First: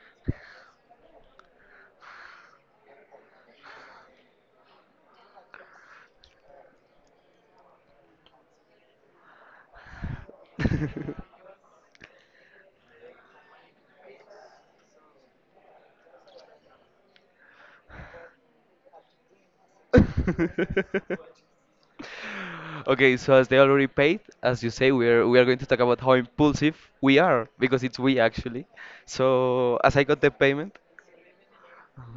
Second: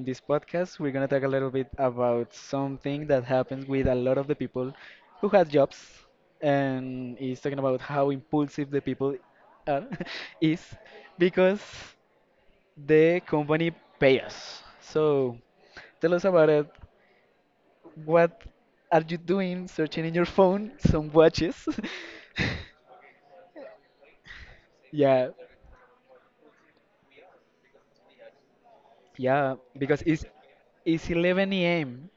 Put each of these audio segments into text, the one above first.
in this podcast. We're going to talk a little bit about something that happens with a lot of the people who have jobs and is talking about how impulsive the people are is because the company pay us. So tell us about it. What are you doing searching in your phone some watches? Okay, so as they already paid, as you say, we're Yeah, we are going to talk about how impulsive we are because it's we actually. yeah, So as because I got it's the payment, It's 11 a.m.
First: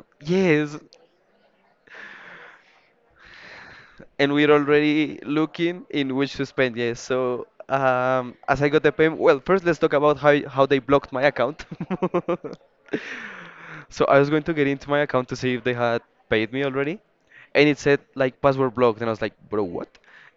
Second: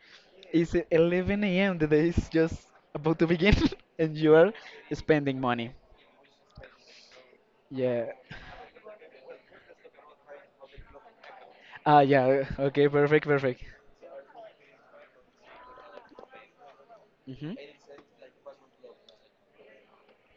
It's yes, 11 a.m. The day is just about to begin, and and you we're are already spending money. looking in which to spend. Yes, so Yeah. As I got the payment, well, first let's talk about how they blocked my account. Ah, yeah. Okay, perfect, perfect. So I was going to get into my account to see if they had paid me already, Hmm. and it said like password blocked, and I was like, bro, what?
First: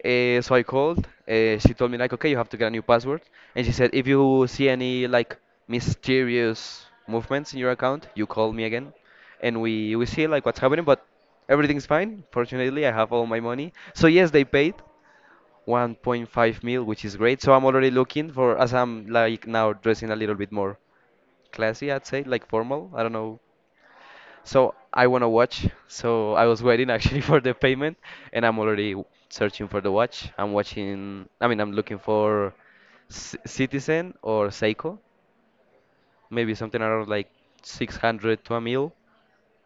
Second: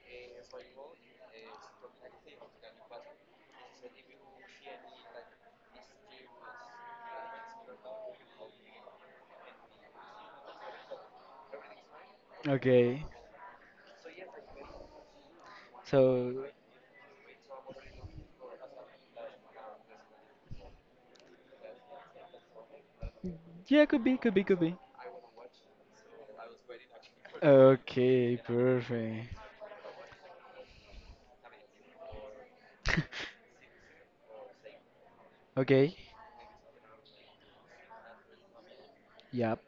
So I called, she told me like, okay, you have to get a new password. And she said, if you see any like mysterious movements in your account, you call me again, and we see like what's happening, but everything's fine. Fortunately, I Okay. have all my money, so yes, they paid So, 1.5 mil, which is great. So I'm already looking, for as I'm like now dressing a little bit more classy, I'd say, like formal, I don't know. yeah, could be, could be, could So be. I want to watch. So I was waiting, actually, for the payment, Okay, and I'm already perfect. searching for the watch. I'm watching. I mean, I'm looking for C Citizen or Seiko, Okay. maybe something around like 600 to a mil. Yep.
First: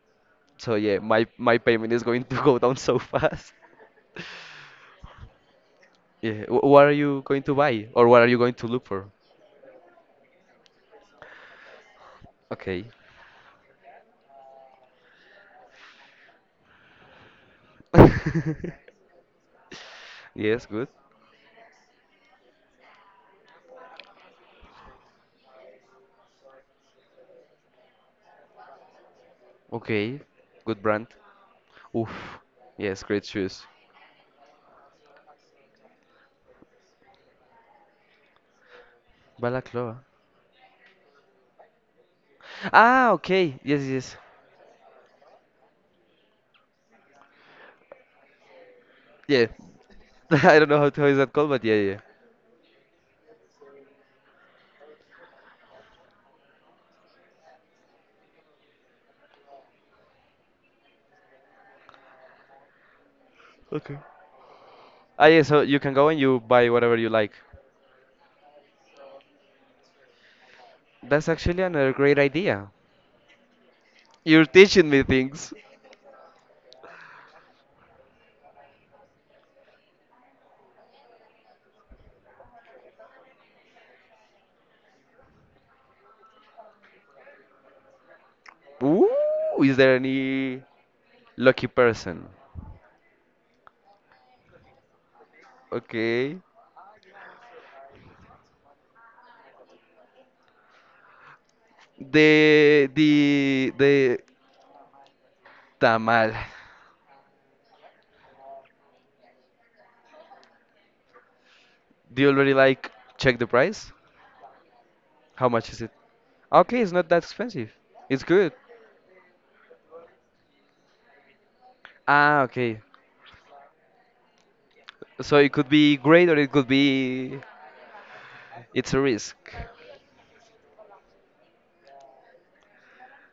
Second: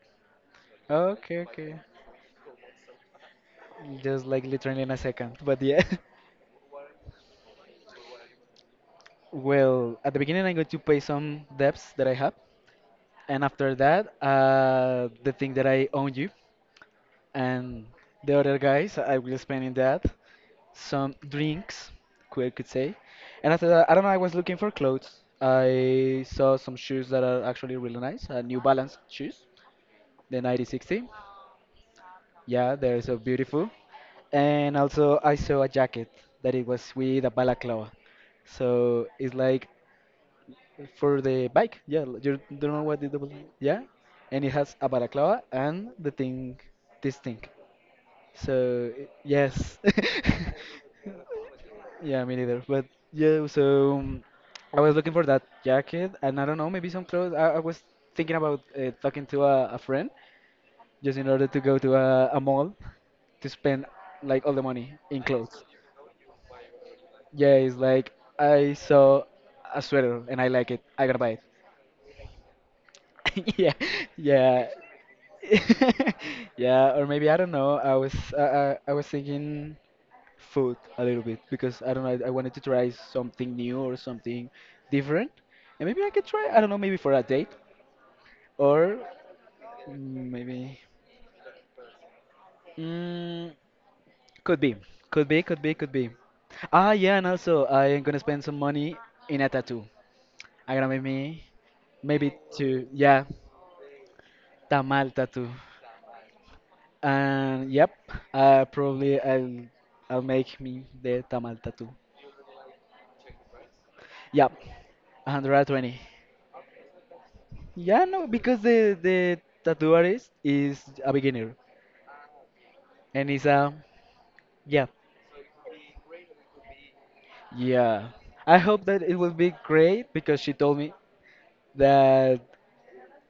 So yeah, my Okay, my okay. payment is going to go down so fast. Just like literally in a second, but yeah. Yeah, what are you going to buy, or what are you going to look for? Well, at the beginning, I'm going to pay some debts that I have, Okay. and after that, the thing that I owe you. And the other guys I will spend in that Yes, good. some drinks, we could say. And after that, I don't know, I was looking for clothes. I saw some shoes that are actually really nice, New Balance shoes, Okay, the good brand. 9060. Oof, Yeah, they're yes, so great shoes. beautiful. And also I saw a jacket that it was with a balaclava. So it's like Balaclava. for the bike. Yeah, you don't know what Ah, it was. okay. Yes, Yeah, yes. and it has a balaclava and the thing, this thing. So Yeah. yes, I don't know how is that called, but yeah, yeah. yeah, me neither. But yeah, so I was looking for that jacket, and I don't know, maybe some clothes. I was thinking about talking to a friend just in order to go to a mall to spend Okay. like all the money in Ah, yeah, so clothes. you can go and you buy whatever you like. Yeah, it's like I saw a sweater and I like it. I gotta That's buy it. actually another great idea. Yeah, You're yeah. teaching me things. Yeah. Or maybe I don't know. I was thinking food a little bit because I don't know. I wanted to try something new or something different, and maybe I could try. I don't know. Maybe for a date or Ooh, is there any maybe lucky person? mm, could be, could be, could be, could be. Okay. Ah, yeah, and also I am gonna spend some money in a tattoo. I'm gonna make me maybe two, The yeah, the the tamal tattoo. tamal. And yep, probably I'll make me the tamal tattoo. Do you already like check the price? Yep, How much is it? 120. Okay, it's not that expensive. Yeah, It's no, good. because the tattoo artist is a beginner Ah, okay. and is a yeah, So it could be great, or it could be, yeah. I hope it's a that it risk. will be great because she told me that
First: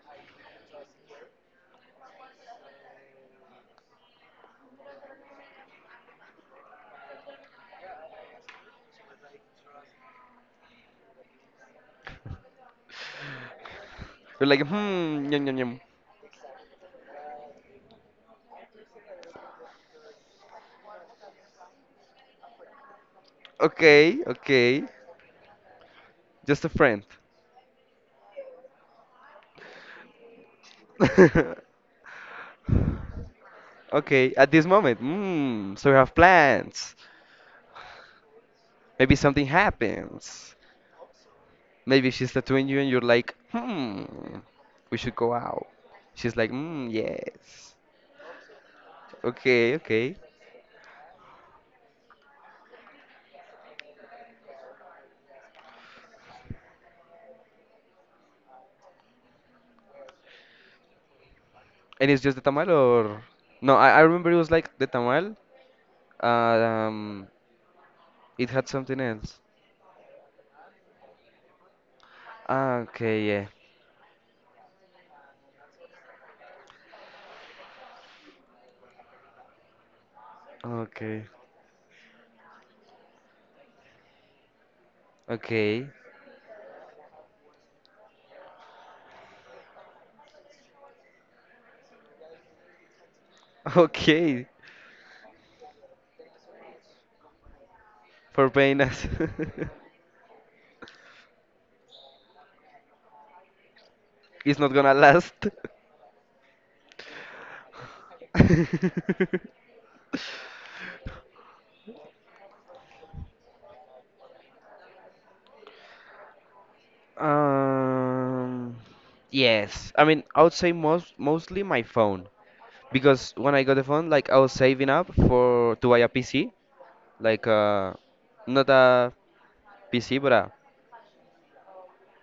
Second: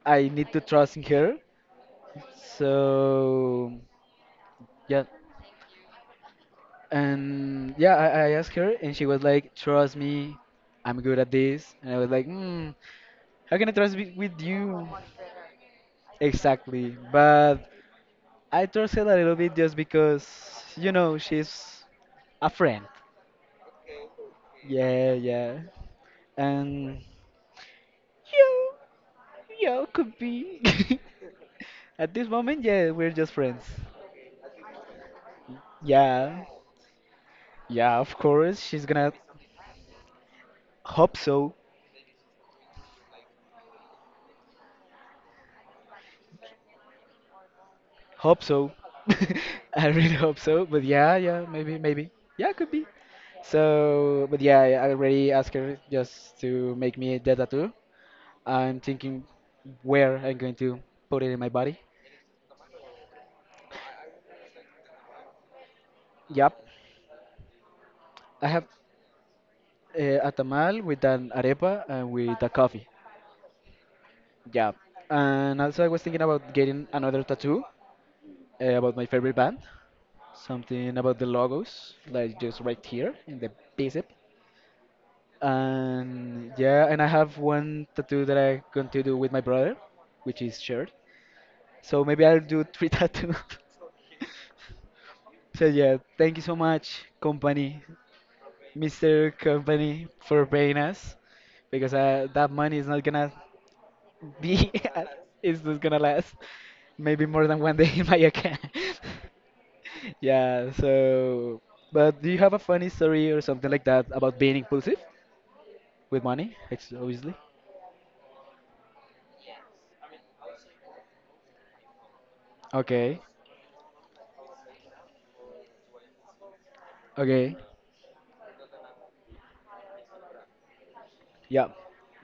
I need to trust in her. So yeah, and yeah, I asked her and she was like, "Trust me, I'm good at this." And I was like, "Hmm, how can I trust with You're like, you?" hmm, yum, yum, yum. Exactly, but I trust her a little bit just because you know she's a friend. Okay, okay, Yeah, yeah. just a And friend. yeah, yeah, could be. At this moment, yeah, we're just friends. Okay, at this moment, hmm, so we have Yeah, plans. yeah, of course. She's gonna Maybe something happens. hope so. Maybe she's tattooing you and you're like, hmm, we should go out. She's like, hmm, yes. Hope so. Okay, I really okay. hope so. But yeah, yeah, maybe, maybe. Yeah, could be. So, but yeah, I already asked her just to make me the tattoo. I'm thinking where I'm going to put it in my body. And it's just the tamal or... No, I remember it was like the tamal. Uh, Yep. um, I it have had something else. A tamal with an arepa and with a Ah, coffee. okay, yeah. Yeah, and also I was thinking about getting another tattoo about my favorite band, something about the Okay. logos, like just right here in the bicep. Okay. And yeah, and I have one tattoo that I going to do with my brother, which is shared. So maybe I'll do three tattoos. Okay, So yeah, thank you so much, company, for paying us. Mr. Company, for paying us, because that money is not gonna It's be, not gonna last. it's not gonna last. Maybe more than one day in my account. Yeah, so, but do you have a funny story or something like that about being impulsive with money? Obviously. um, yes, I mean, I would say mostly my phone, Okay, because when I got the phone, like, I was saving up for to buy a PC, like, okay, not a PC but a, yeah,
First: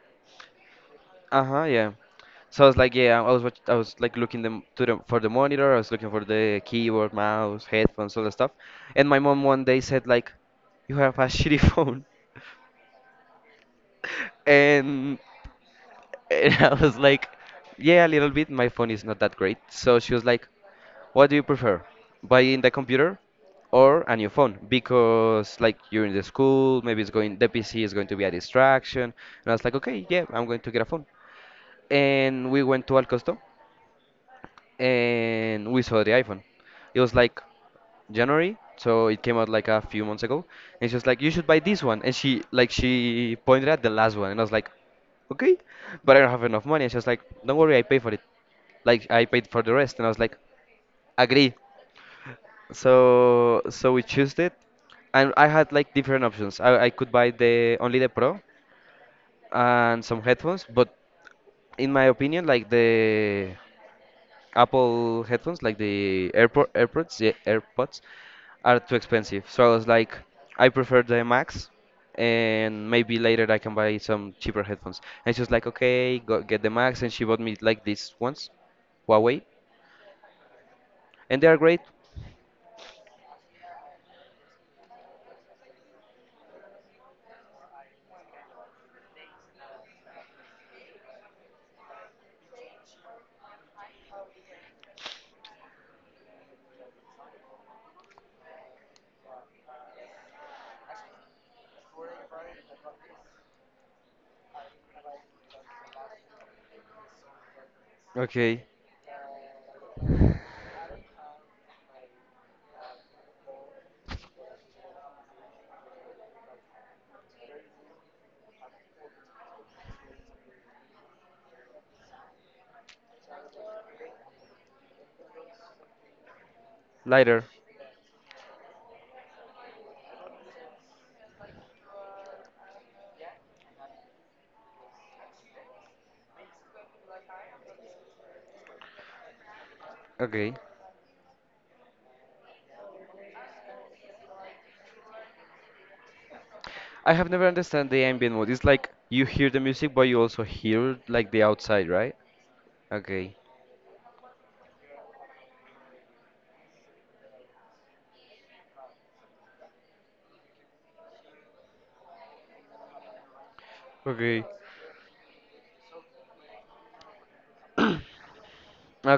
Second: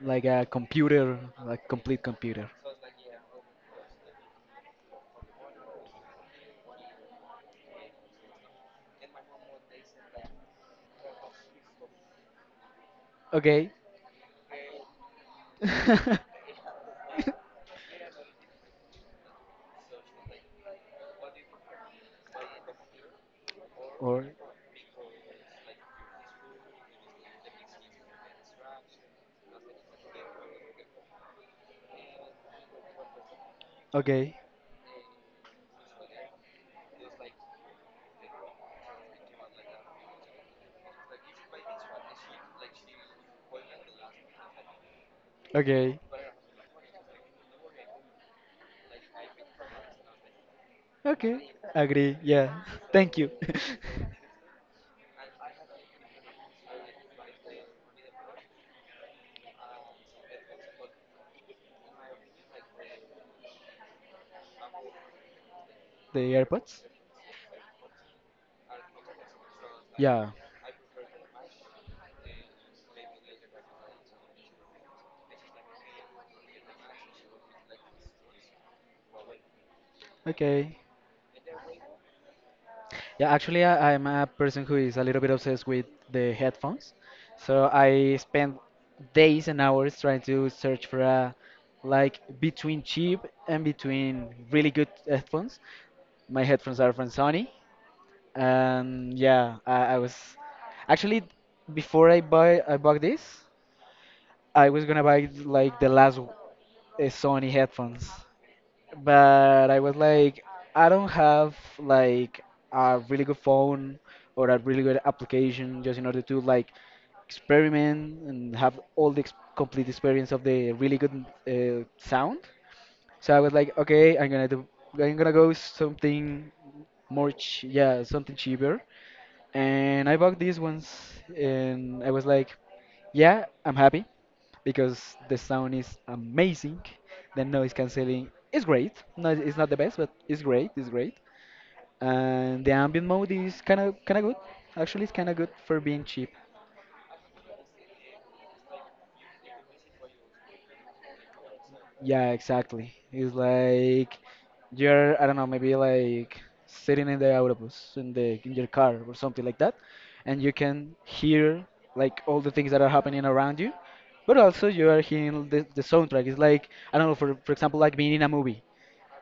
like a computer, uh huh, like yeah. complete computer. So I was like, yeah, I was like looking them to the for the monitor. I was looking for the keyboard, mouse, headphones, all that stuff. And my mom one day said like, "You have a shitty phone," Okay, And and I was like, yeah, a little bit. My phone is not that great. So she was like, what do you prefer, buying the computer or a or new phone? Because like you're in the school, maybe the PC is going to be a distraction. And I was like, okay, yeah, I'm going to get a phone. And we went to Al Costo, okay, and we saw the iPhone. It was like January, so it came out like a few months ago. And she was like, "You should buy this one." And she pointed at the last one, and I was like, "Okay," okay, but I don't have enough money. And she was like, "Don't worry, I pay for it." Like, I paid for the rest, and I was like, okay, "Agree." agree. Yeah, thank you. So we chose it, and I had like different options. I could buy the only the Pro and some headphones, but in my opinion, like the Apple headphones, like the They are, AirPods, yeah, AirPods, are too expensive. So I was like, yeah, I prefer the Max, and maybe later I can buy some cheaper headphones. And she was like, okay, go get the Max, and she bought me like these ones, Huawei, okay. and they are great. Yeah, actually, I'm a person who is a little bit obsessed with the headphones. So I spend days and hours trying to search for a like between cheap and between really good headphones. My headphones are from Sony, and yeah, I was actually before I buy I bought this, I was gonna buy like the last Sony headphones, Okay, but I was like, I don't have like a really good phone or a really good application just in order to like experiment and have all the ex complete experience of the really good sound. So I was like, okay, I'm gonna go something more, lighter. ch yeah, something cheaper. And I bought these ones, and I was like, yeah, I'm happy because the sound is amazing. The noise canceling is great. No, it's not the best, but it's Okay. great. It's great. And the ambient mode is kind of good. Actually, it's kind of good for being cheap. I have never understand the ambient mode. It's like you hear the music, but you also hear like the outside, right? Yeah, exactly. It's Okay. like you're I don't know, maybe like sitting in the autobus in your car or something like that, and you can hear like all the things that are happening around you. But Okay. also you are hearing the soundtrack. It's like I don't know, for example, like being in a movie.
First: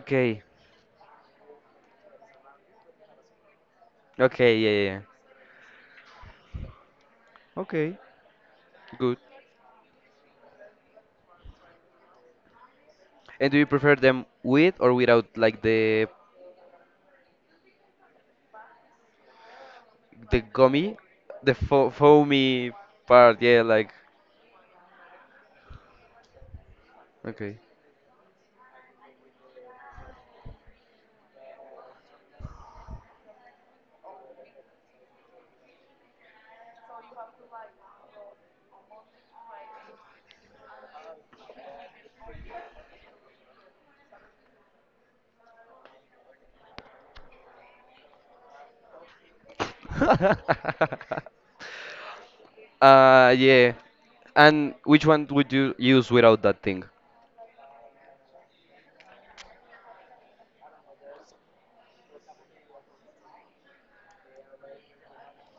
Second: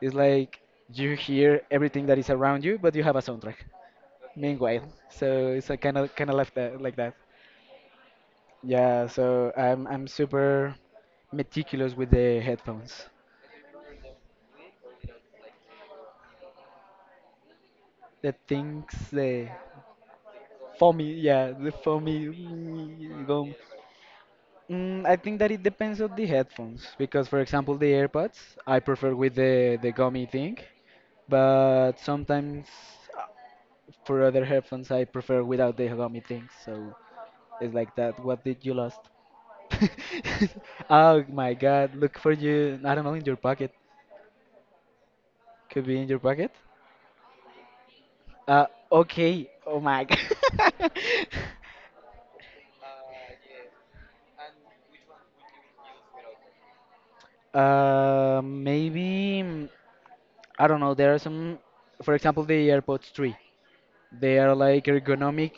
It's like you hear everything that is around you, but you have a soundtrack. Okay. Yeah. Meanwhile, Yeah. Yeah. so it's a kind of like that, like that. Okay. Yeah. Good. So I'm super meticulous with the headphones. And do you prefer them with or without like the The things the the gummy, foamy, yeah, the the fo foamy. foamy Mm, part? gum. Yeah, like, Mm, I think that it depends on the headphones because, for okay. example, the AirPods I prefer with the gummy thing, but sometimes uh, for other headphones I prefer without the gummy thing. So it's like that. What did you lost? Oh my God! Look for you. I don't know. In your pocket. Could be in your pocket. Uh. Okay. Oh my God. Yeah. And which one would you use without that thing? Maybe. mm, I don't know. There are some. For example, the AirPods 3. They are like ergonomic.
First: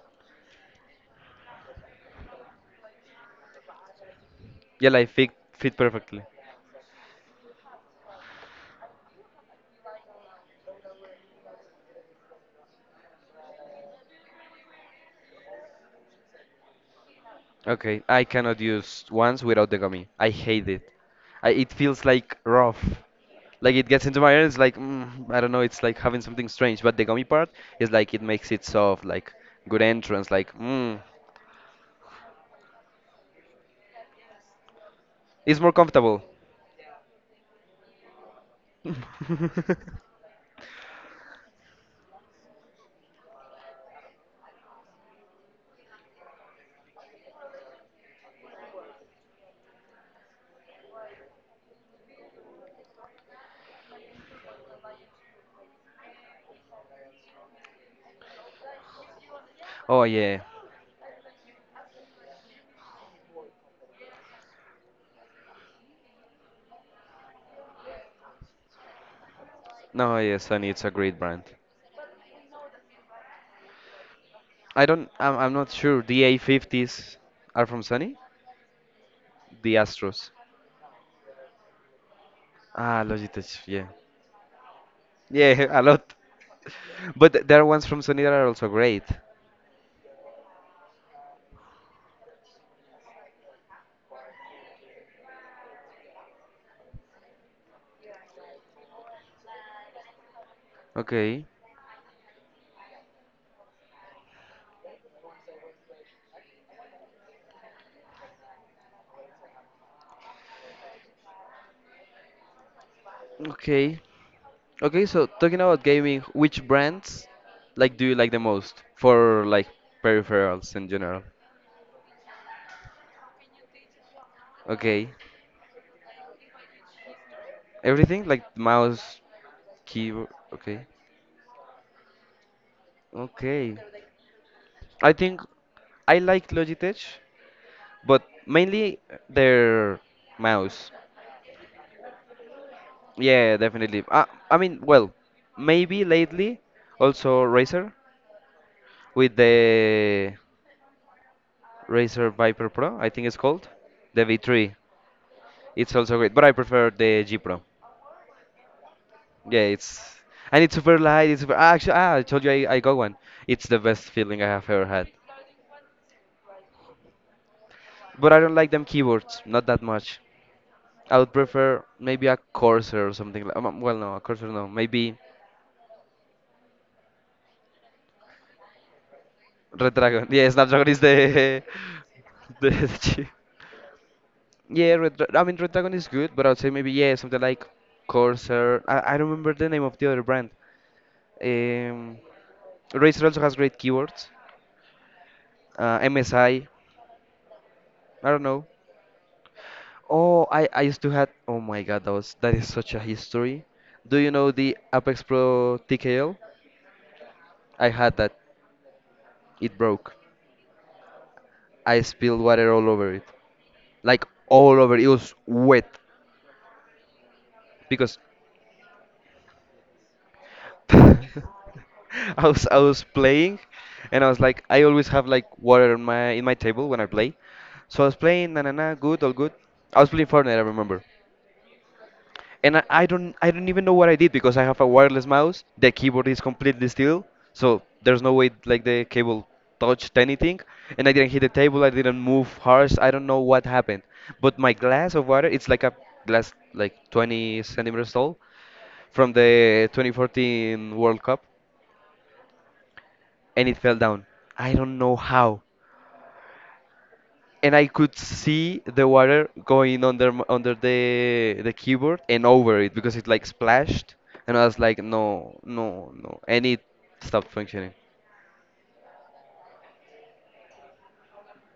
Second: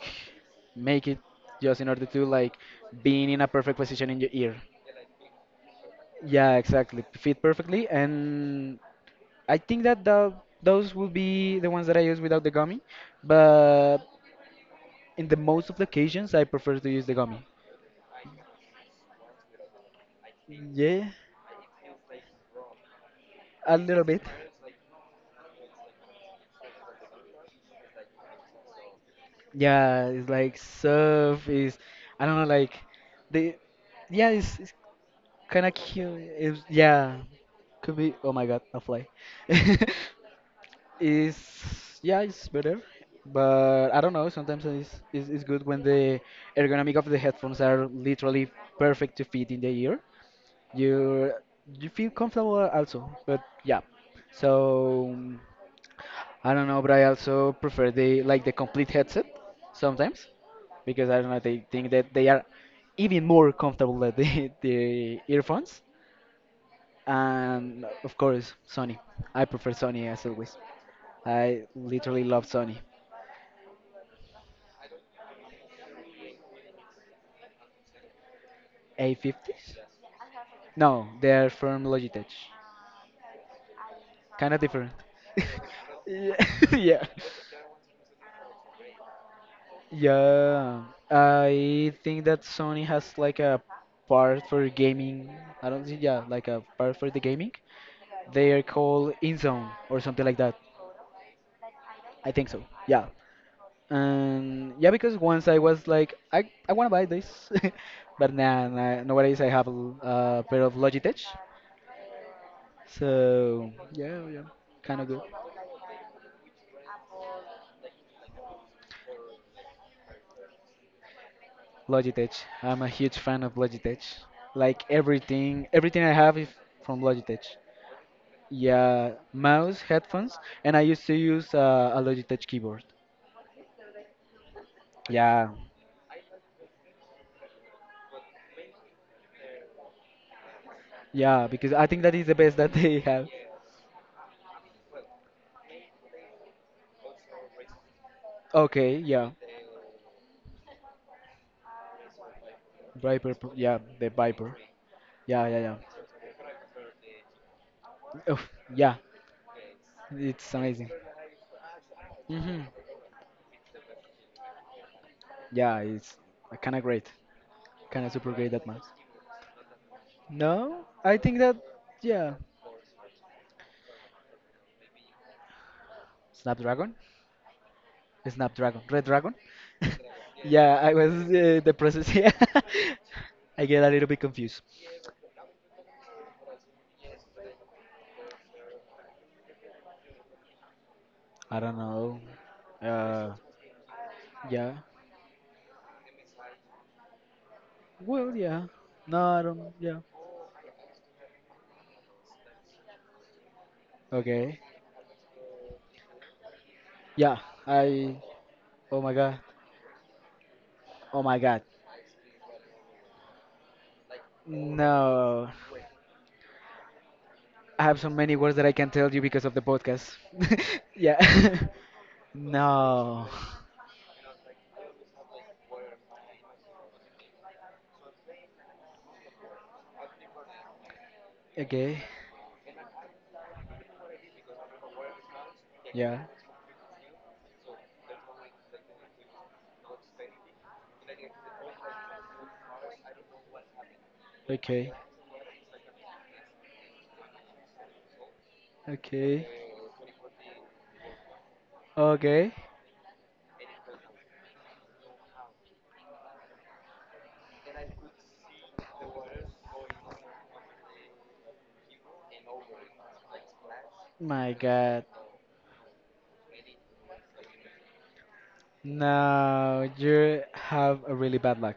Make it just in order to like being in a perfect position in your ear. Yeah, like fit perfectly. Yeah, exactly. Fit perfectly, and I think that those will be the ones that I use without the gummy, but in the most of the occasions, I prefer to use the gummy. Okay, I cannot use ones without the gummy. I hate it. Yeah, It feels like rough. Like, a it little gets into bit. my ear. It's like, I don't know. It's like having something strange. But the gummy part is like it makes it soft, like good Yeah, it's entrance, like like mm. surf is, I don't know, like the, yeah, it's It's kind more of cute. comfortable. It's, yeah, could be. Oh my God, a fly. Is Yeah, it's better, but I don't know. Sometimes it's good when the ergonomic of the headphones are literally perfect to fit in the ear. you you feel comfortable also, but yeah, so I don't know, but I also prefer the complete headset Oh sometimes yeah. because I don't know, they think that they are even more comfortable than the, the earphones. And of course Sony, I prefer Sony No, as yeah, always. Sony, it's a great brand. I literally love Sony. I don't, I'm not sure. The A50s are from Sony? The A50s, Astros. no, they're from Logitech. Ah, Logitech, yeah. Kind of different. Yeah, a lot. Yeah. Yeah. But there are ones from Sony that are also great. Yeah, I think that Sony has like a part for gaming. I don't think, yeah, like a part for the gaming. They are called InZone or something like that. Okay. I think so. Yeah. And yeah, because once I was like, I want to buy this, but nah, nah, nowadays I have a pair of Logitech. So Okay. yeah, yeah, kind of Okay, good. so talking about gaming, which brands, like, do you like the most for like peripherals in general? Logitech. I'm a huge fan of Logitech. Like Okay. everything, everything I have is from Logitech. Everything like Yeah, mouse, mouse, keyboard, headphones, and I okay. used to use a Logitech keyboard. Okay. I think Yeah, I like Logitech, but mainly their mouse. yeah, because I think that is the best that they have. Yeah, definitely. I mean, well, maybe lately also Razer Okay, yeah, with the Razer Viper Pro, I think Viper, it's called, yeah, the the Viper. V3. Yeah, yeah, yeah. It's also great, but I prefer the G Pro. Oh, yeah, Yeah, it's it's and it's amazing. super light. It's super, actually, I told you, Hmm. I got one. It's the best feeling I have ever had. Yeah, it's kind of great, kind of super But I great don't that like them mouse. keyboards, not that much. No, I I would think that prefer maybe yeah, a Corsair or something like. Well, no, a Corsair, no. Maybe Snapdragon, Snapdragon, Red Dragon. Redragon. Yeah, Yeah, Snapdragon I is was the the process. Yeah, the chip. I get a little bit confused. Yeah, I mean, Red Dragon is good, but I'd say maybe yeah, something like Corsair. I don't remember the name of the other brand. I don't Um, know. Razer Uh, also has great keyboards. yeah. MSI. I Well, don't yeah. know. No, I don't. Yeah. Oh, I used to had. Oh my God, that is such a history. Do you know Okay. the Apex Pro TKL? Yeah. I I. had that. Oh my god. It broke. Oh my god. I spilled water all over it. Like, all over. It was No. wet I have so because many words that I can tell you because of the podcast. Yeah. I I was No. playing, and I was like, I always have like water on my in my table when I play. So I was playing, na na na, good, all good. I was playing Fortnite, I remember. Okay. And I don't even know what I did, because I have a wireless mouse. The Yeah. keyboard is completely still, so there's no way like the cable touched anything. And I didn't hit the table. I didn't move harsh. I don't know what happened. But my Okay. glass of water, it's like a glass like 20 centimeters tall from Okay. the 2014 World Cup, Okay. and it fell down. I don't know how. And I could see the water going under the keyboard and over it, because it like splashed, My and I was like, god. no, no, no, and it stopped functioning. No, you have a really bad luck.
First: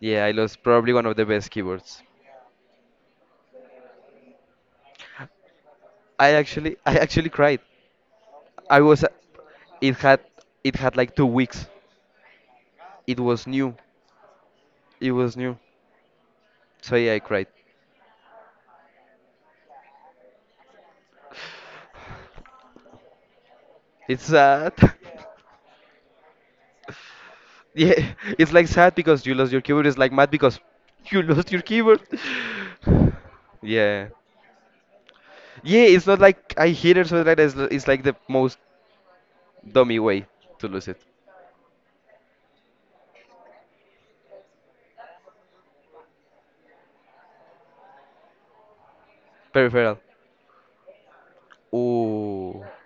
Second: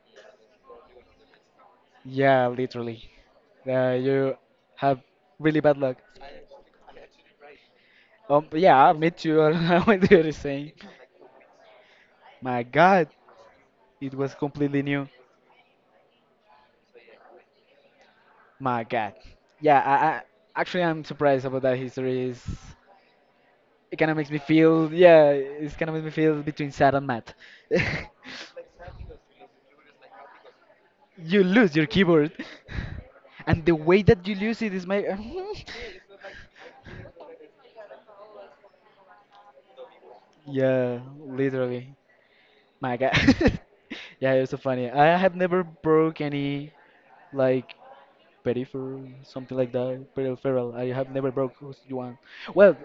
Yeah, I lost probably one of the best keyboards. Yeah, literally. You have really bad luck. I actually cried. I Yeah, was me too. I it went to had do the same. it had like 2 weeks. My God, It was new. it was completely new. It was new. So yeah, I cried. My God. Yeah, I'm surprised about that history. Is it kind of It's makes me sad. feel, yeah, it's kind of makes me feel between sad and mad. Yeah, it's like sad because you lost your keyboard. It's like mad because you You lost your lose your keyboard. keyboard, and the way Yeah. that you lose it is my Yeah, it's not like I hit it, so that it's like the most dummy way to lose yeah, it. literally. My God. Yeah, it was so funny. I have never broke any like peripheral, something like Peripheral. that. Peripheral. I have never broke you one. Ooh. Well,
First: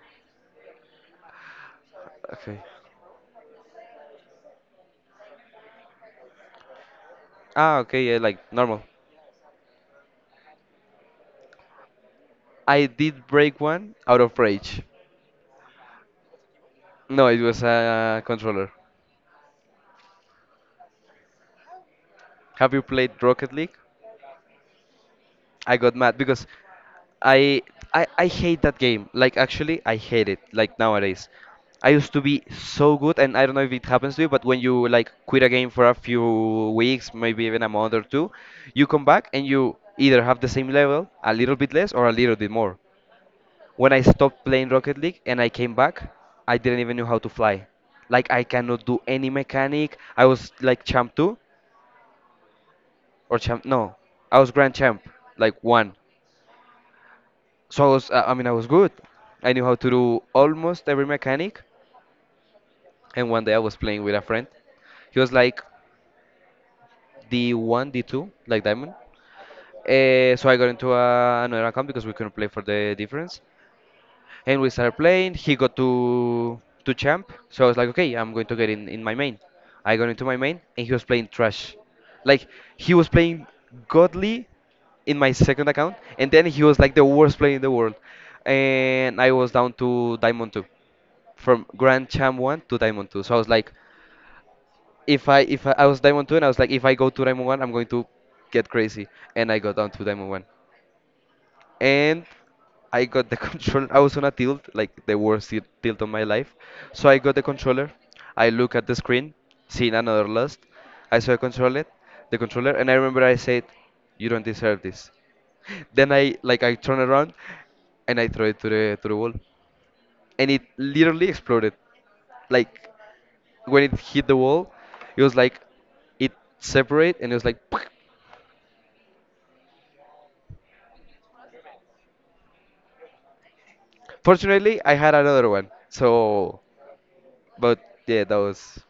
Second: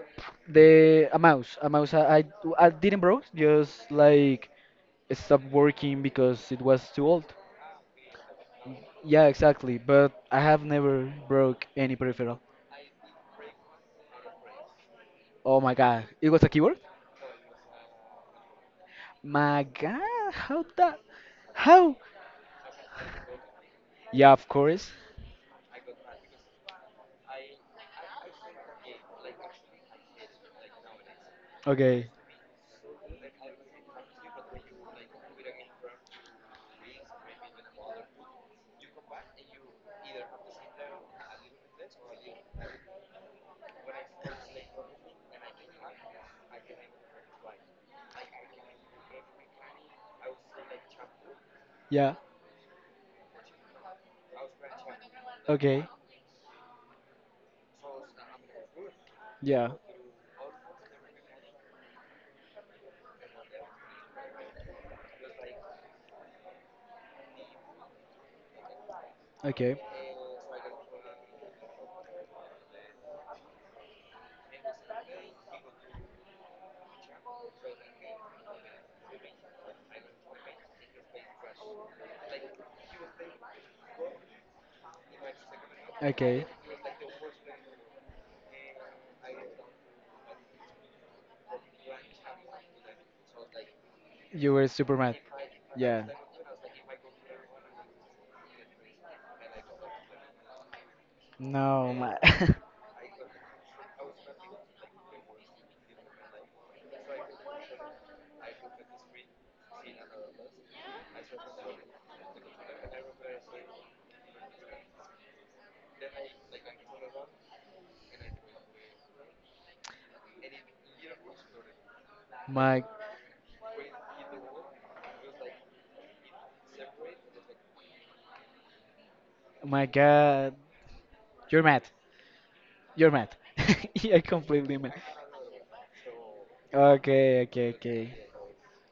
the a mouse. I, I Okay. I didn't broke. Just like it stopped working because it was too old. Ah, okay, yeah, like normal. Yeah, exactly. But I have never broke any peripheral. I did break one out of rage. Oh my god, it was a keyboard. No, it was a controller. My god, how that? How? Have you played Rocket League? Yeah, of course. I got mad because I, I hate that game. Like, actually, I hate it. Like, nowadays, I Okay. used to be so good, and I don't know if it happens to you, but when you like quit a game for a few weeks, maybe even a month or two, you come back and you either have the same level, a little bit less, or a little bit more. When I stopped playing Rocket League and I came back, I didn't even know how to fly. Like, I cannot do any mechanic. I was like champ two, Yeah. or champ no, I was grand champ, like Okay. one. So I was, I mean, I was good. I knew Yeah. how to do almost every mechanic. And one day I was playing with a friend. He was like D1, D2, like diamond. Okay. So I got into another account because we couldn't play for the difference. And we started playing. He got to champ, so I was like, okay, I'm going to get in my main. I got into my main, and he was playing trash. Like he was playing godly in my second account, and Okay. then he was like the worst player in the world, and I was down to diamond two, from grand champ one to diamond two. So I was like, You were super mad. If I, I was Yeah. diamond two, and I was like, if I go to diamond one, I'm going to get crazy, and I got down to diamond one No, my and I got the control. I was on a tilt, like the worst tilt of my life. So I got the controller. I look at the screen, seen another lust. I saw a controller, the controller, and I remember I said, "You don't deserve this." Then I like I turn around, and I throw it to the wall, and it literally exploded. my Like when it hit the wall, it was like it separate, and it was like. my God, you're mad. You're mad. Yeah, completely Fortunately, mad. I had another one, so. Okay, okay, But okay. yeah, that was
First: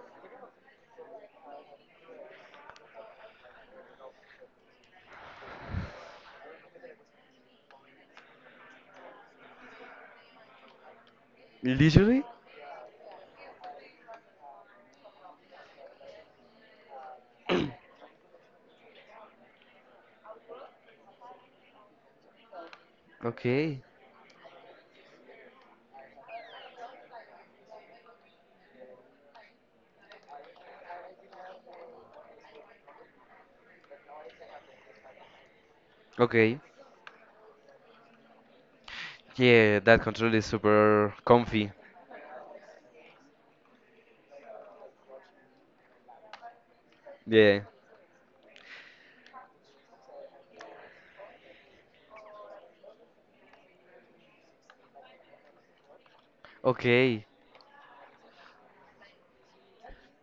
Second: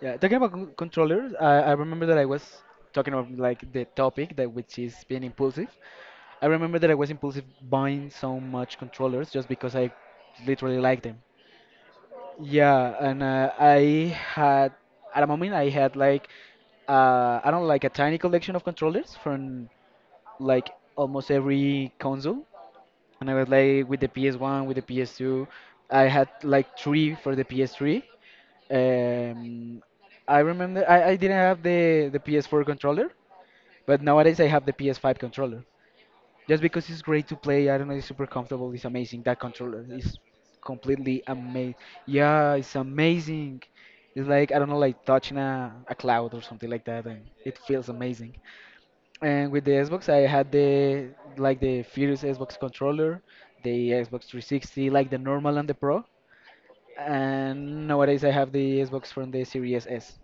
Yeah, talking about controllers, I remember that I was talking about like the topic that which is being impulsive. I remember that I was impulsive buying so much controllers just because I literally like them. literally. Yeah, and I had at a moment I had like I don't know, like a tiny collection of controllers from like almost every console, and I was Okay. like with the PS1, with the PS2. I had like three for the PS3. Um, I remember I didn't have the PS4 controller, but nowadays I have the PS5 controller. Okay. Just because it's great to play, I don't know, it's super comfortable, it's amazing. That Yeah, controller that is control is super completely comfy. amazing. Yeah, it's amazing. It's like, I don't know, like touching a cloud or something like that, and it Yeah. feels amazing. And with the Xbox, I had the like the Furious Xbox controller, the Xbox 360, like the normal and the Pro. Okay. And nowadays, I have the Xbox from the Series S.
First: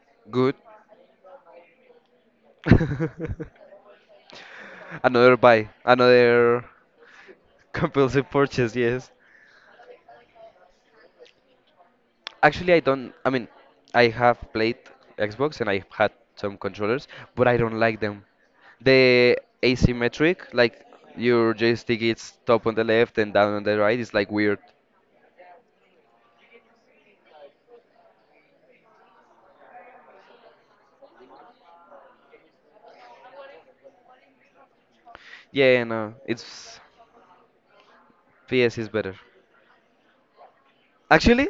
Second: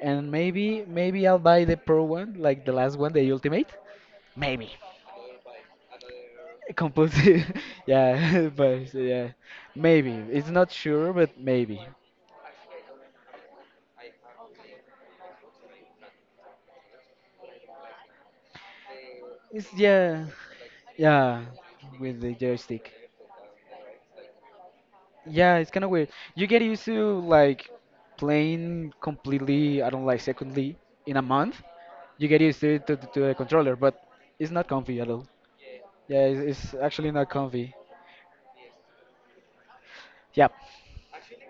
And Good. maybe I'll buy the Pro one, like the last one, the Ultimate. Maybe. Another buy. Another Compulsive. compulsive yeah, purchase, but so yes. yeah, maybe. It's not sure, but maybe. Actually, I don't. I mean, I have played Xbox and I had some controllers, but I don't like them. The It's yeah, asymmetric, like yeah, your joystick with the is top on the joystick. left and down on the right, is like weird. Yeah, it's kind of weird. You get used to like playing completely, I don't like secondly in a month. You get used to, it to the controller, but it's not comfy at all. Yeah, no, Yeah, it's it's actually not comfy. PS is better. Yeah, Actually,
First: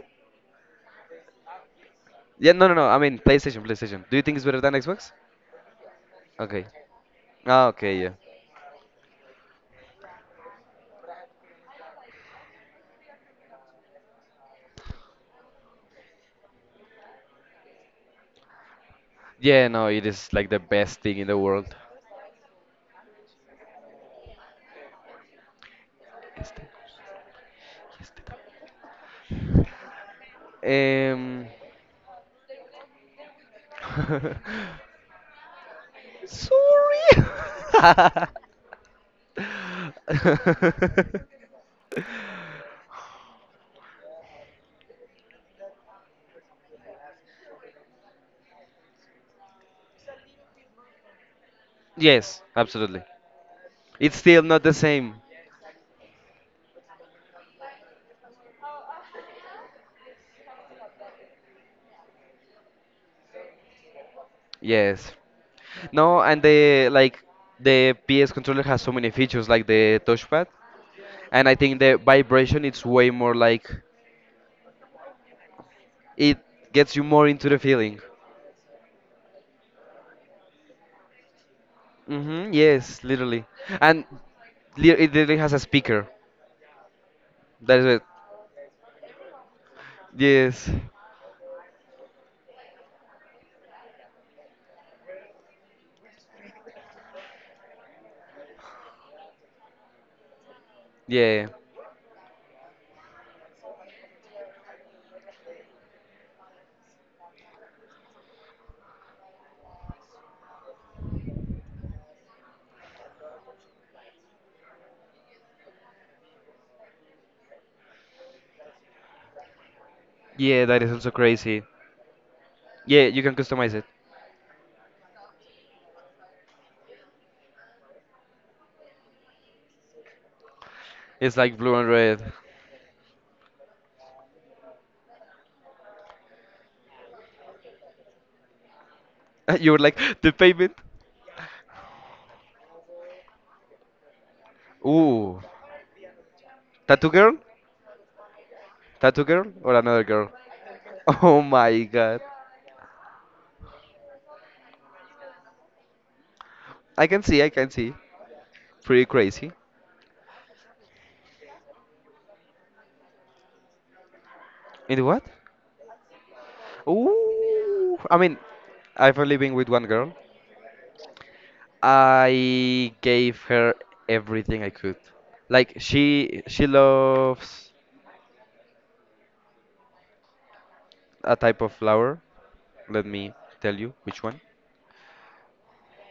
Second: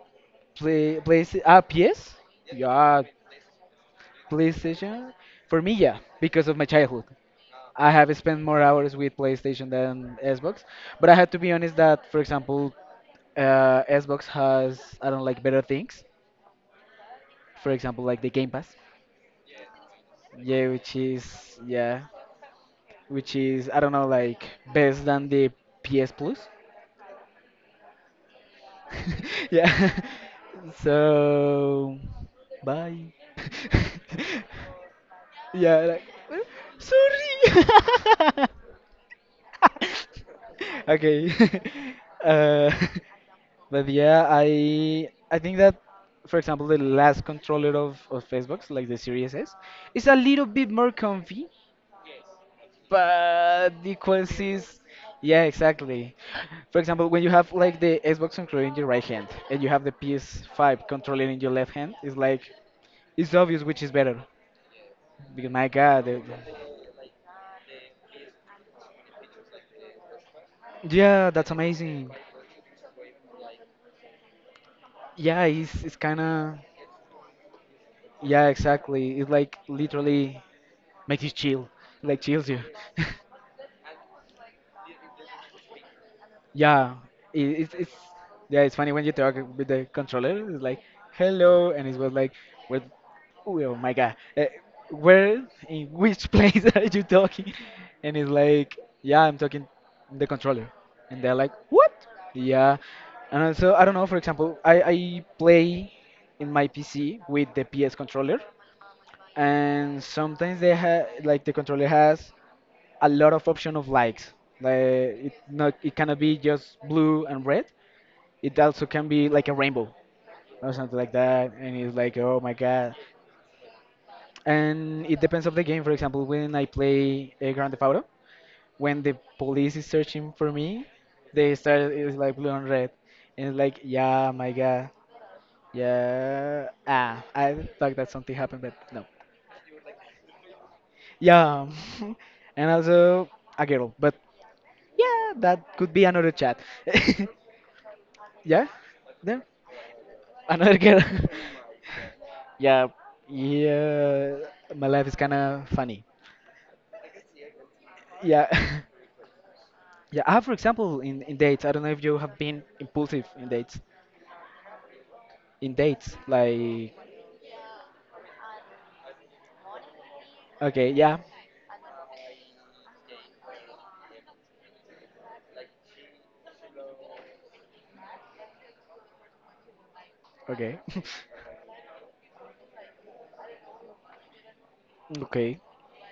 play play ah PS? yeah, no, no, no. I Yeah, mean, PlayStation, PlayStation. Do you think it's better than PlayStation. Xbox? For me, yeah, because of my Okay. childhood. Ah, I okay, yeah. have spent more hours with PlayStation than Xbox, but I have to be honest that, for example, Xbox has I don't like better things. For example, like the Game Pass. Yeah, no, it is like the best thing in the world. Yeah, which is I don't know like best than the PS Plus. Este, este. yeah. Um, So bye. yeah. Like, sorry. sorry. okay. uh, but yeah, I think that for example the last controller of Xbox, like the Series S, is a little bit more comfy Yes, absolutely. but the It's still not the consequences same. yeah exactly. For example, when you have like the Xbox controller in your right hand and you have the PS5 controller in your left hand, it's like it's obvious which is better Yes. because my god the- No, and the like the PS controller has so many features like the touchpad. yeah, And that's I think the amazing. vibration it's way more like Yeah, it's kind it of gets you more into the feeling. yeah exactly. It's like literally makes you chill, like chills Hmm you. yes, literally, and it literally has a speaker. Yeah, it, it's That is it's it. yeah, it's funny when you talk with the controller. It's Yes, like hello, and it was like, with, oh my god, where in which place are you talking? And it's like, yeah, I'm talking the controller, and they're yeah, like, what? Yeah, and also I don't know. For example, I play in my PC with the PS controller, and sometimes they have like the controller has a lot of option of lights. Like it not it cannot be just blue and red. It also can be like a rainbow yeah. or That is something like also that. crazy. And it's like, oh my god. Yeah, you can customize it. And it depends of the game. For example, when I play a Grand Theft Auto, when the police is searching for me, It's they like blue and start it's red. like blue and red, and it's like, yeah, my god, yeah. Ah, I thought that something happened, but no. You were like the payment. Yeah, and also a girl, but yeah, Ooh, that could be another chat. tattoo girl, Yeah, tattoo yeah. girl, or another girl. Another girl. Oh my god, yeah, yeah. My life is kind of funny. I can see, I can see. Yeah, Pretty crazy. yeah. I have, for example, in dates. I don't know if you have been impulsive in dates. In the what? In dates, like, Ooh, I mean, I've only been with one girl. okay, yeah, I gave her everything I could. Like she loves okay, a type of flower. Let me tell you which one. okay,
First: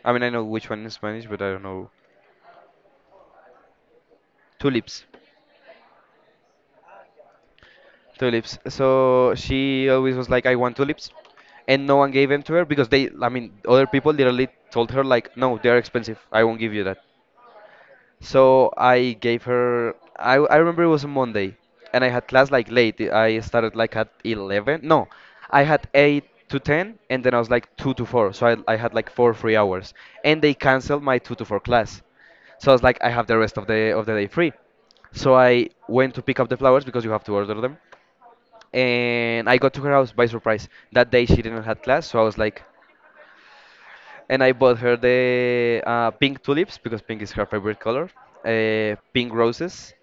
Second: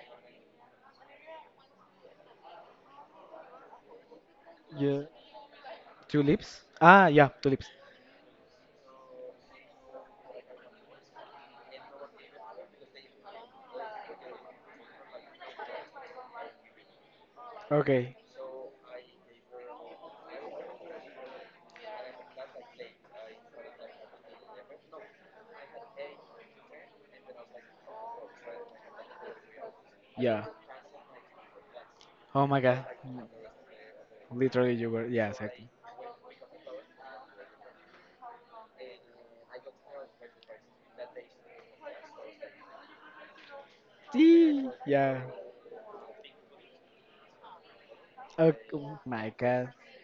I mean, I know which one in Spanish, but I don't know. yeah. Tulips. Two lips. Ah, yeah, two lips. Tulips. So she always was like, I want tulips. And no one gave them to her because they, I mean, other people literally told her like, no, they're expensive. I won't give you that. Okay, So I gave her, I remember it was a Monday, and I had class like late. I started like at 11. No, I had 8 to 10, and then I was like 2 to 4. So I had like 4 free hours. And yeah. they canceled my 2 to 4 class. Oh my So I was God, like, I have the rest of the day free. literally, you were. Yeah, So exactly. I went to pick up the flowers because you have to order them. And I got to her house by surprise. That day she didn't have class, so I was like, and I Eee, bought her yeah. the pink tulips because pink is her favorite color. Okay. Oh my Pink God, roses.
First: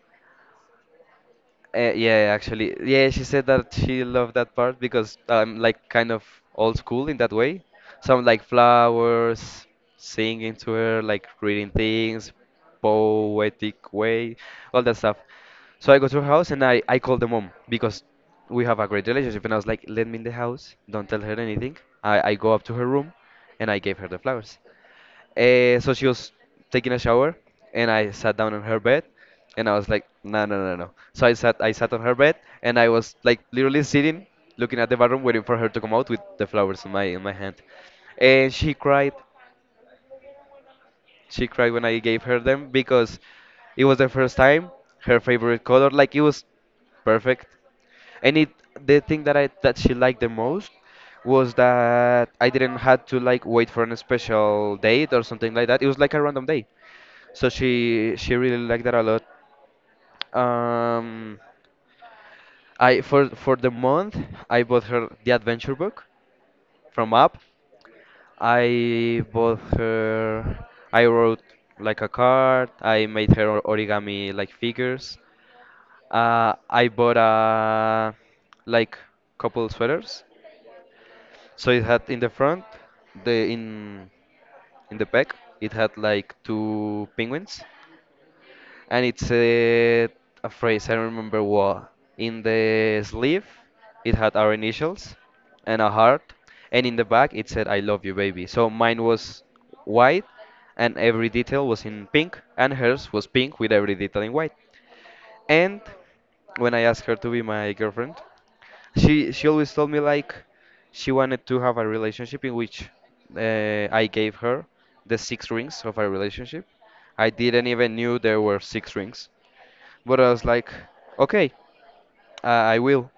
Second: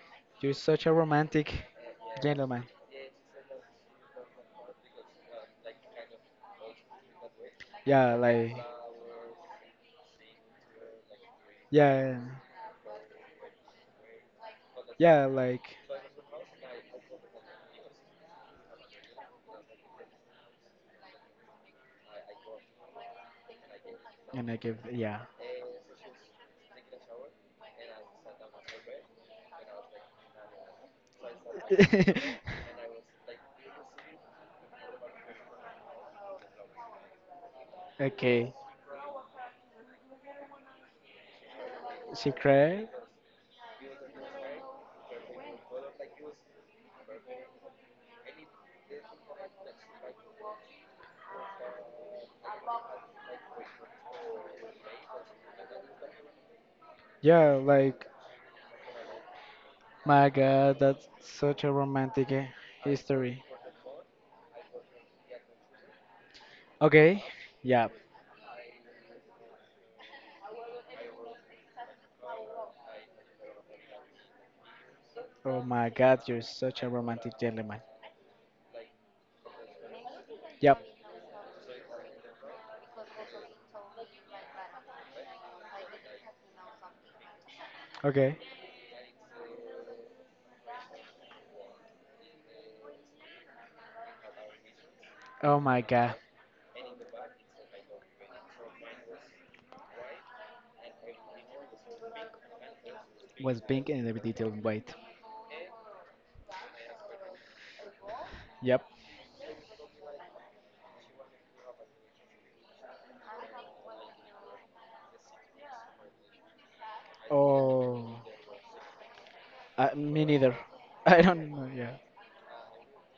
you're such a romantic Yeah, gentleman. actually, yeah, she said that she loved that part because I'm like kind of old school in that way. Yeah, Some like like. flowers, singing to her, like reading Yeah, things, poetic way, all that stuff. yeah, like, So I go to her house and I call the mom because we have a great relationship. And I was like, let me in the house, don't tell her anything. I go up to her room and I gave her the and I flowers. give, yeah. So she was taking a shower, and I sat down on her bed, and I was like, no, no, no, no. So I sat on her bed, and I was like literally sitting, looking at the bathroom, waiting for her to come out with the flowers in my hand, and Okay, she cried when I gave she her them cried. because it was the first time her favorite color. Like it was perfect. And it the thing that I that she liked the most was that I didn't have to like wait for a special date or something like that. It was like a random day. So Yeah, like, she really liked that a lot. my God, that's Um, such a romantic I for history. for the month I bought her the adventure book from Okay, Up. yeah. I bought her, I wrote like a card, I made her origami like figures. Oh my God, you're such I a bought romantic gentleman. a like couple sweaters. Yep. So it had in the front, the in the back, it had like two penguins Okay. and it said a phrase I don't remember what in the sleeve it had our initials Oh my and a God, heart, and in the back it said I love you baby. So mine was white and every detail was in pink and hers was pink was with pink every in every detail in detail. white. Wait. And when I asked her to be my girlfriend, Yep. she always told me like she wanted to have a relationship in which I gave her the six rings of a relationship. I didn't even knew Oh, there were six rings, but me I was neither. like, I don't okay, know. Yeah. I will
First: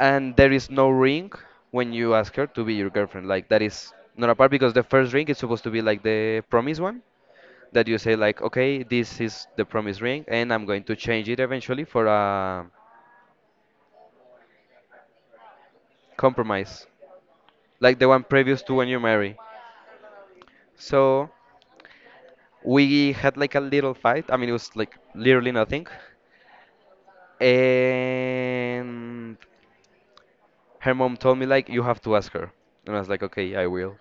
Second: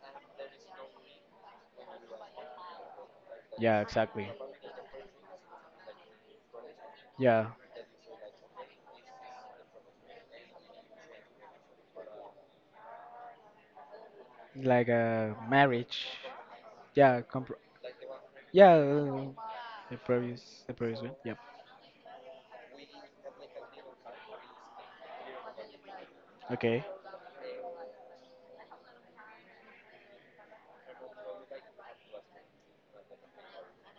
and there is no ring when you ask her to be your girlfriend. Like that Yeah, is exactly. not a part because the first ring is supposed to be like the promise one Yeah, that you say like, okay, this is the promise ring, and I'm going to change it eventually for a like a marriage. compromise, Yeah, comp like the one previous to yeah, when you marry. The previous one. So Yep. we had like a little fight. I mean, it was like literally nothing, Okay. and her mom told me like, you have to ask her, and I was like, okay, I will.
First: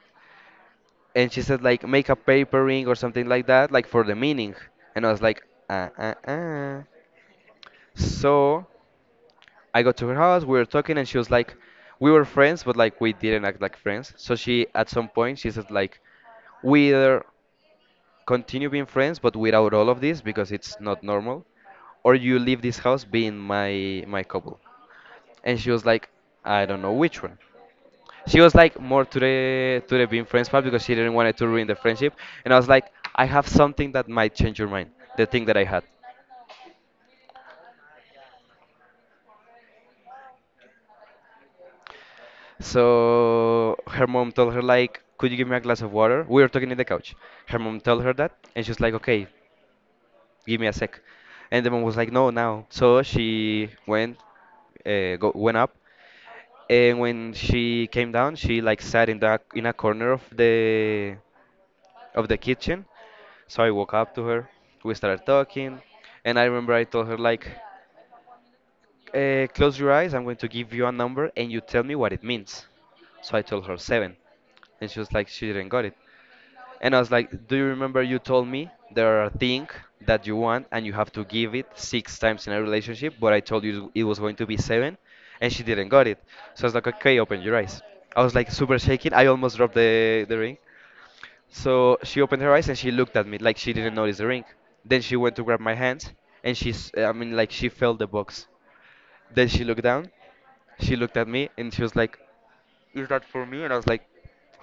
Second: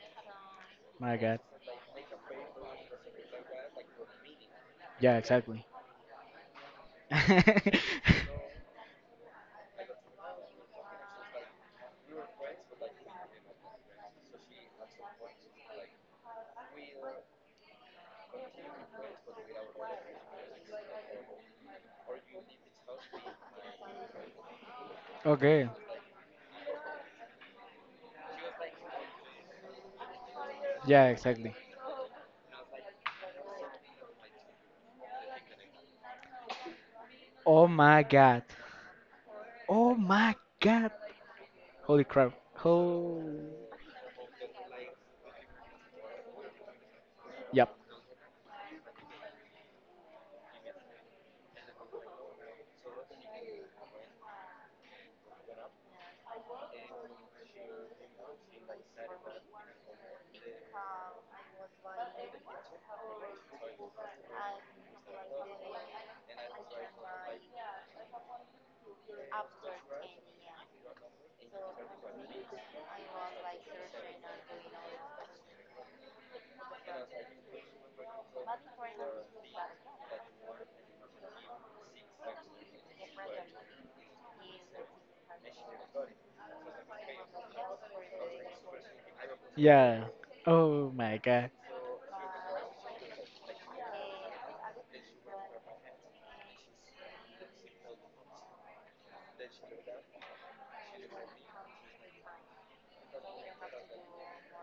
My And God. she said like make a papering or something like that like for the meaning and I Yeah, was like exactly. uh, uh, uh. So I got to her house, we were talking, and she was like, we were friends but like we didn't act like friends, so she at some point she said like, we either continue being friends but without all of this because it's not normal, or you leave this house being my couple. And okay. she was like, I don't know which one. She was like more to the being friends part because she Yeah, didn't want it to exactly. ruin the friendship. And I was like, I have something that might change your mind, the thing that I had. Oh my God. Oh my God. Holy crap. Oh. So her mom told her like, could you give me a glass of water? We were talking in the couch. Her Yep. mom told her that and she was like, okay, give me a sec. And the mom was like, no, now. So she went up, and when she came down she like sat in a corner of the kitchen. So I walk up to her, we started talking, and I remember I told her like, close your eyes, I'm going to give you a number and you tell me what it means. So I told her seven, and she was like, she didn't got it. And I was like, do you remember you told me there are things that you want and you have to give it six times in a relationship, but I told you it was going to be seven, and she didn't got it. So I was like, okay, open your eyes. I was like super shaking. I almost dropped Yeah. the ring. Oh my God. So she opened her eyes and she looked at me like she didn't notice the ring. Then she went to grab my hand and I mean, like she felt the box. Then she looked down, she looked at me and she was like, is that for me? And I was like,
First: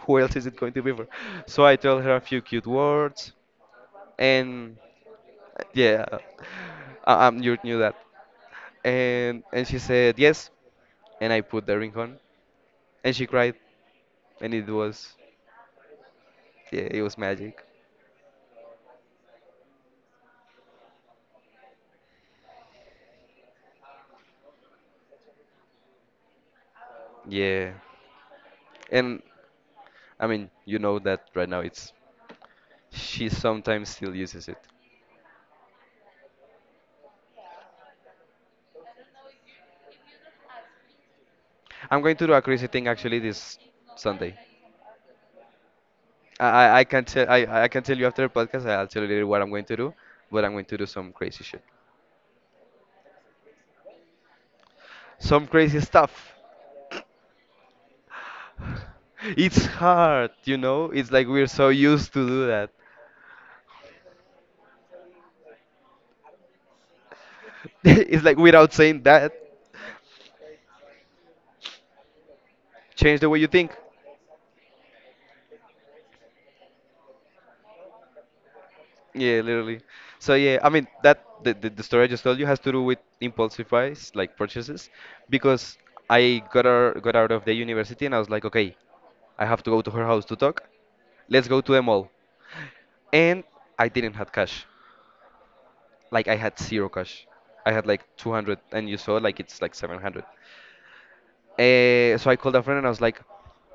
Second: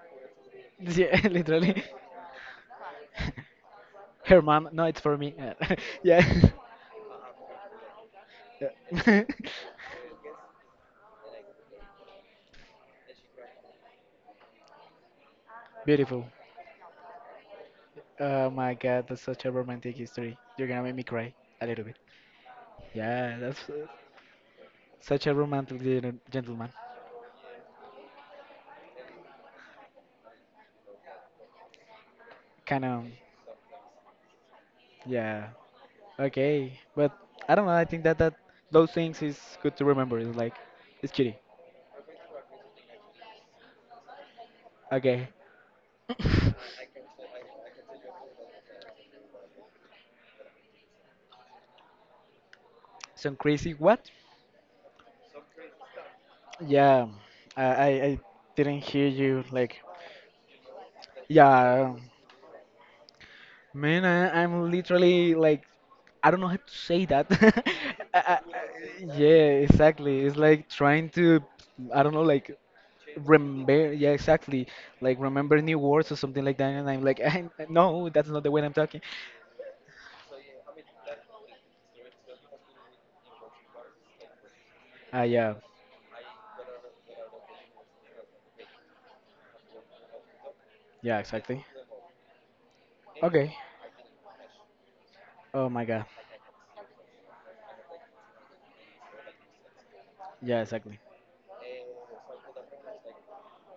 who else is it going to be for? Yeah, So I literally. told her a few cute words Her mom. and No, it's for me. Yeah, yeah. You knew that. Yeah. And she said, yes. And I put the ring on and she cried and it was, Beautiful. yeah, it was magic. Oh my God, that's such a romantic history. You're gonna make me cry a little bit. Yeah, that's such a romantic gentleman. Yeah. And I mean, you know that right now it's Kind of, she sometimes still uses it. yeah. Okay, but I don't know. I think that that those things is good to remember. It's like, it's kitty. I'm going to do a crazy thing actually this Sunday. Okay. I I, I can tell I, I can tell you after the podcast. I'll tell you later what I'm going to do, but I'm going to do some crazy shit, Some crazy what? some crazy stuff. Yeah, I didn't hear you. It's Like, hard. It's like we're so yeah, used to do that. man, I'm literally like, I don't know how to say that. It's like I, I, I- without saying that, yeah, exactly. It's like trying to, I don't know, like change the way you think. remember yeah exactly, like remember new words or something like that, and I'm like no, that's not the way I'm talking. Yeah, literally. So yeah, I mean that the story I just told you has to do with impulsive buys, like purchases, Yeah because I got out of the university and I was like, okay, I have to go to her house to talk. yeah Let's go exactly. to the mall. And Okay. I didn't have cash. Oh my god. Like I had zero cash. I had like 200 and you saw like it's like 700. Yeah exactly. So I called a friend and I was like,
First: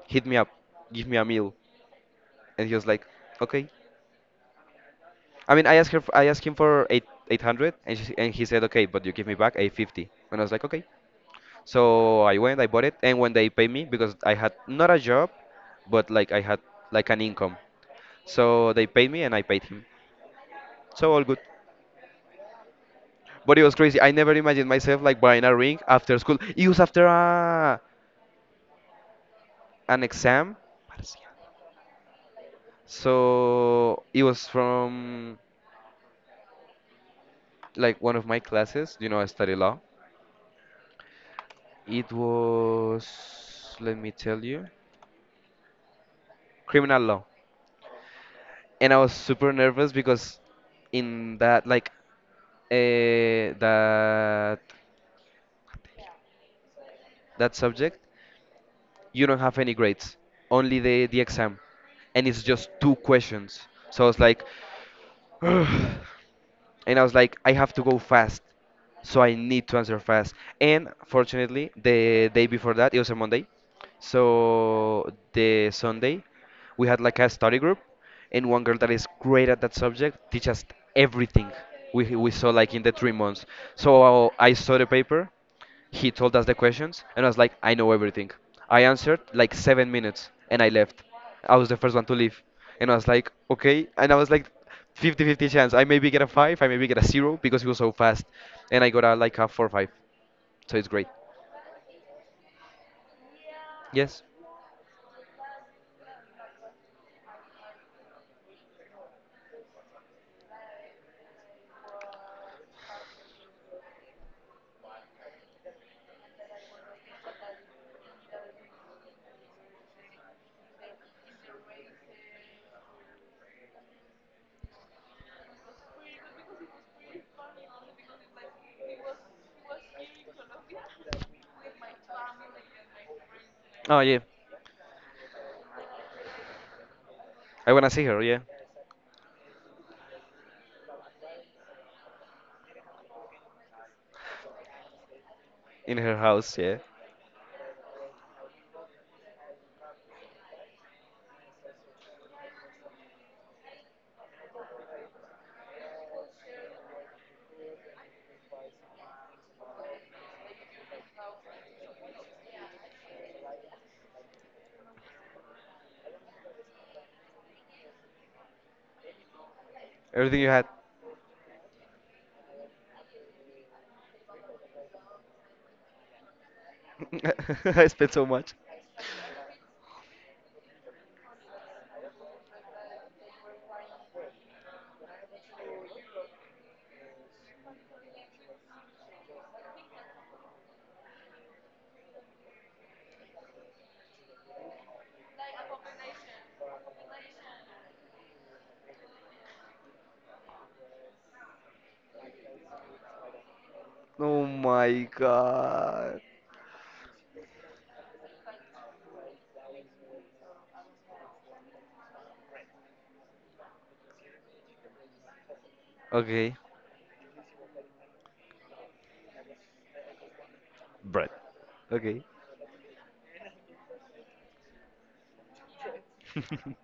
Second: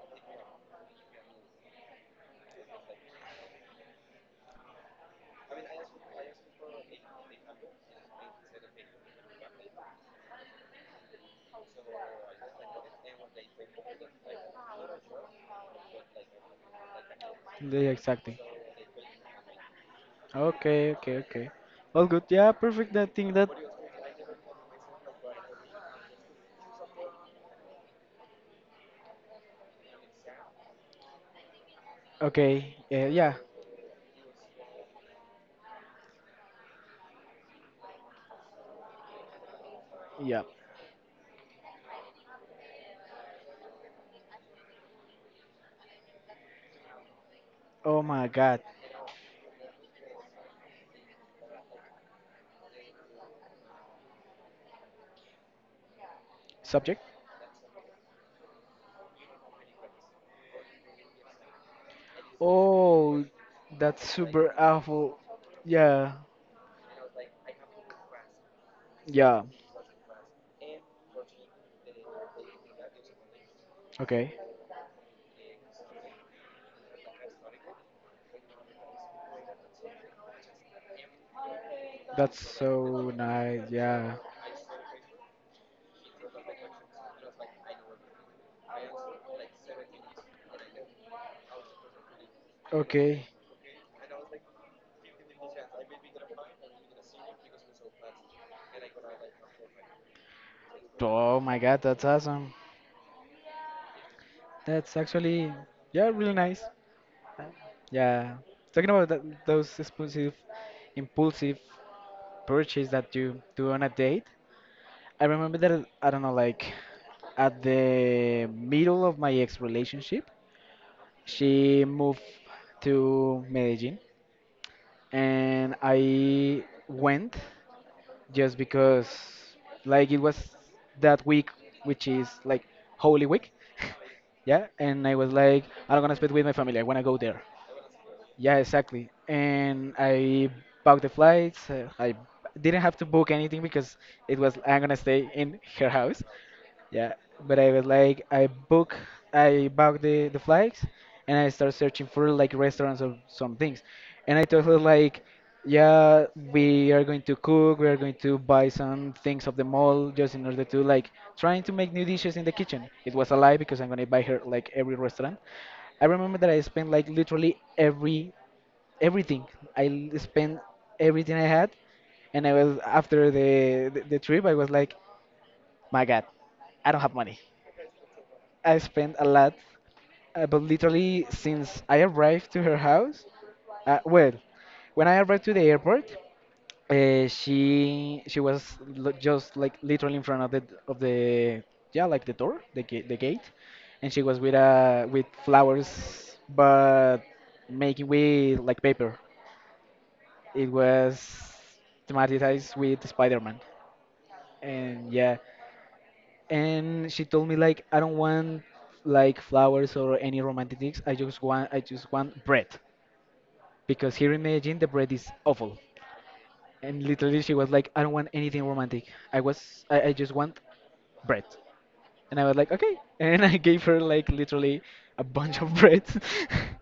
hit me up, give me a meal. And he was like, okay. I mean, I asked her, I asked him for 800, and, she, and he said, okay, but you give me back 850. And I was like, okay. So I went, I bought it, and when they paid me, because I had not a job, but like I had like an income, Yeah exactly. so they paid me and I paid him. Okay, So okay, all good. okay. All good. Yeah, perfect. I think that But it was crazy. I never imagined myself like buying a ring after school. It was after an exam, okay yeah yeah so it was from like one of my classes. You know, I study law. yeah It was, let me tell you, criminal law, oh my god and I was super nervous because in that uh, that subject. that subject, you don't have any grades, only the exam, and it's just two Oh, questions. So I that's was like, super awful. Yeah. and I was like, I have to go fast, so I Yeah. need to answer fast. And fortunately, the day before that, it was a Monday, Okay. so the Sunday, we had like a study group, and one girl that is great at that subject teach us everything we That's saw like in the three so months. nice, yeah. So I saw the paper, he told us the questions, and I was like, I know everything. I answered like 7 minutes, and I left. I was the first one to leave, and I was Okay. like, okay. And I was like, 50-50 chance. I maybe get a five, I maybe get a zero because he was so fast, and I got a like a 4.5. So it's great. Oh my god, that's awesome. Yes. That's actually, yeah, really nice. Yeah. Talking about that, those impulsive, impulsive purchase that you do on a date, I remember that, I don't know, like at the middle of my ex relationship, she moved to Medellin and I went just because, like, it was that week, which is like Holy Week. Oh yeah. Yeah, and I was like, I don't gonna spend with my family. I wanna go there. I wanna see her. Yeah. Yeah, exactly. And I booked the flights. I didn't have to book anything because it was I'm gonna stay in her In her house. house. Yeah. Yeah, but I was like, I book, I booked the flights, and I start searching for like restaurants or some things. And I told her like. Yeah, we are going to cook, we are going to buy some things of the mall just in order to like trying to make new dishes in the kitchen. It was a lie because I'm gonna buy her like every restaurant. I remember that I spent like literally everything. Everything you Spent had. everything I had, and I was after the trip. I was like, my God, I don't have money. I spent so much. I spent a lot, but literally since I arrived to her house, well, when I arrived to the airport, she was l just like literally in front of the yeah like the gate, and she was with flowers, but making with like paper. It was thematized with Spider-Man, Oh my and yeah, god. and she told me like I don't want like flowers or any romantic things. I just want bread because here in Medellin the bread is awful. Okay. And literally, she was like, I don't want anything romantic. I just want bread. Okay. And I was like, okay. And I gave her like literally a bunch of bread.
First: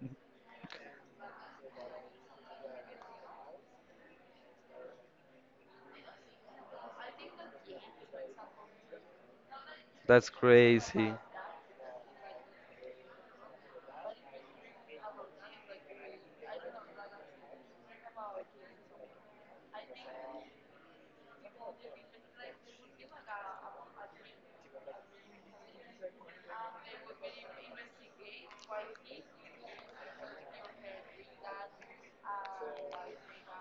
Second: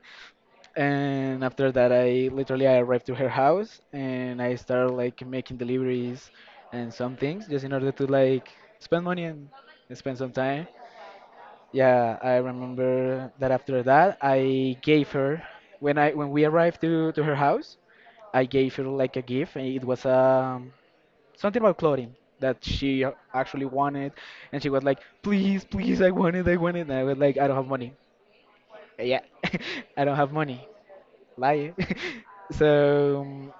and after that, I literally I arrived to her house and I started like making deliveries and some things just in order to like spend money and spend That's some time. crazy. Yeah, I remember that after that, I gave her when I when we arrived to her house, I gave her like a gift. And it was a something about clothing that she actually wanted, and she was like, "Please, please, I want it, I want it." And I was like, "I don't have money." Yeah, I don't have money. Lie. so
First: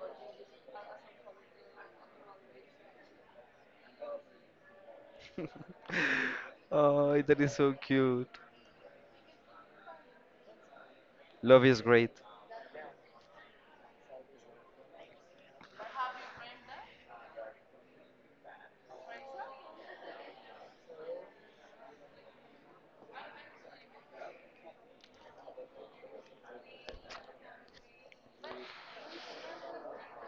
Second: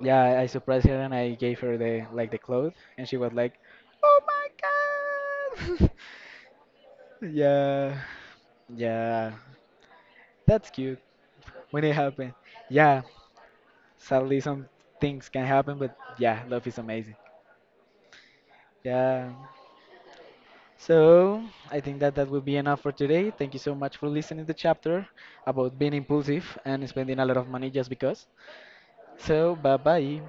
yeah, I surprised her and I gave her the like the clothes, and she was like, "Oh my god!" Oh, that is so yeah, cute. yeah, that's cute Love is when it great. happened. Yeah, sadly some things can happen, but yeah, love is amazing. Yeah. So I think that that will be enough for today. Thank you so much for listening to the chapter about being impulsive and spending a lot of money just because. So bye bye.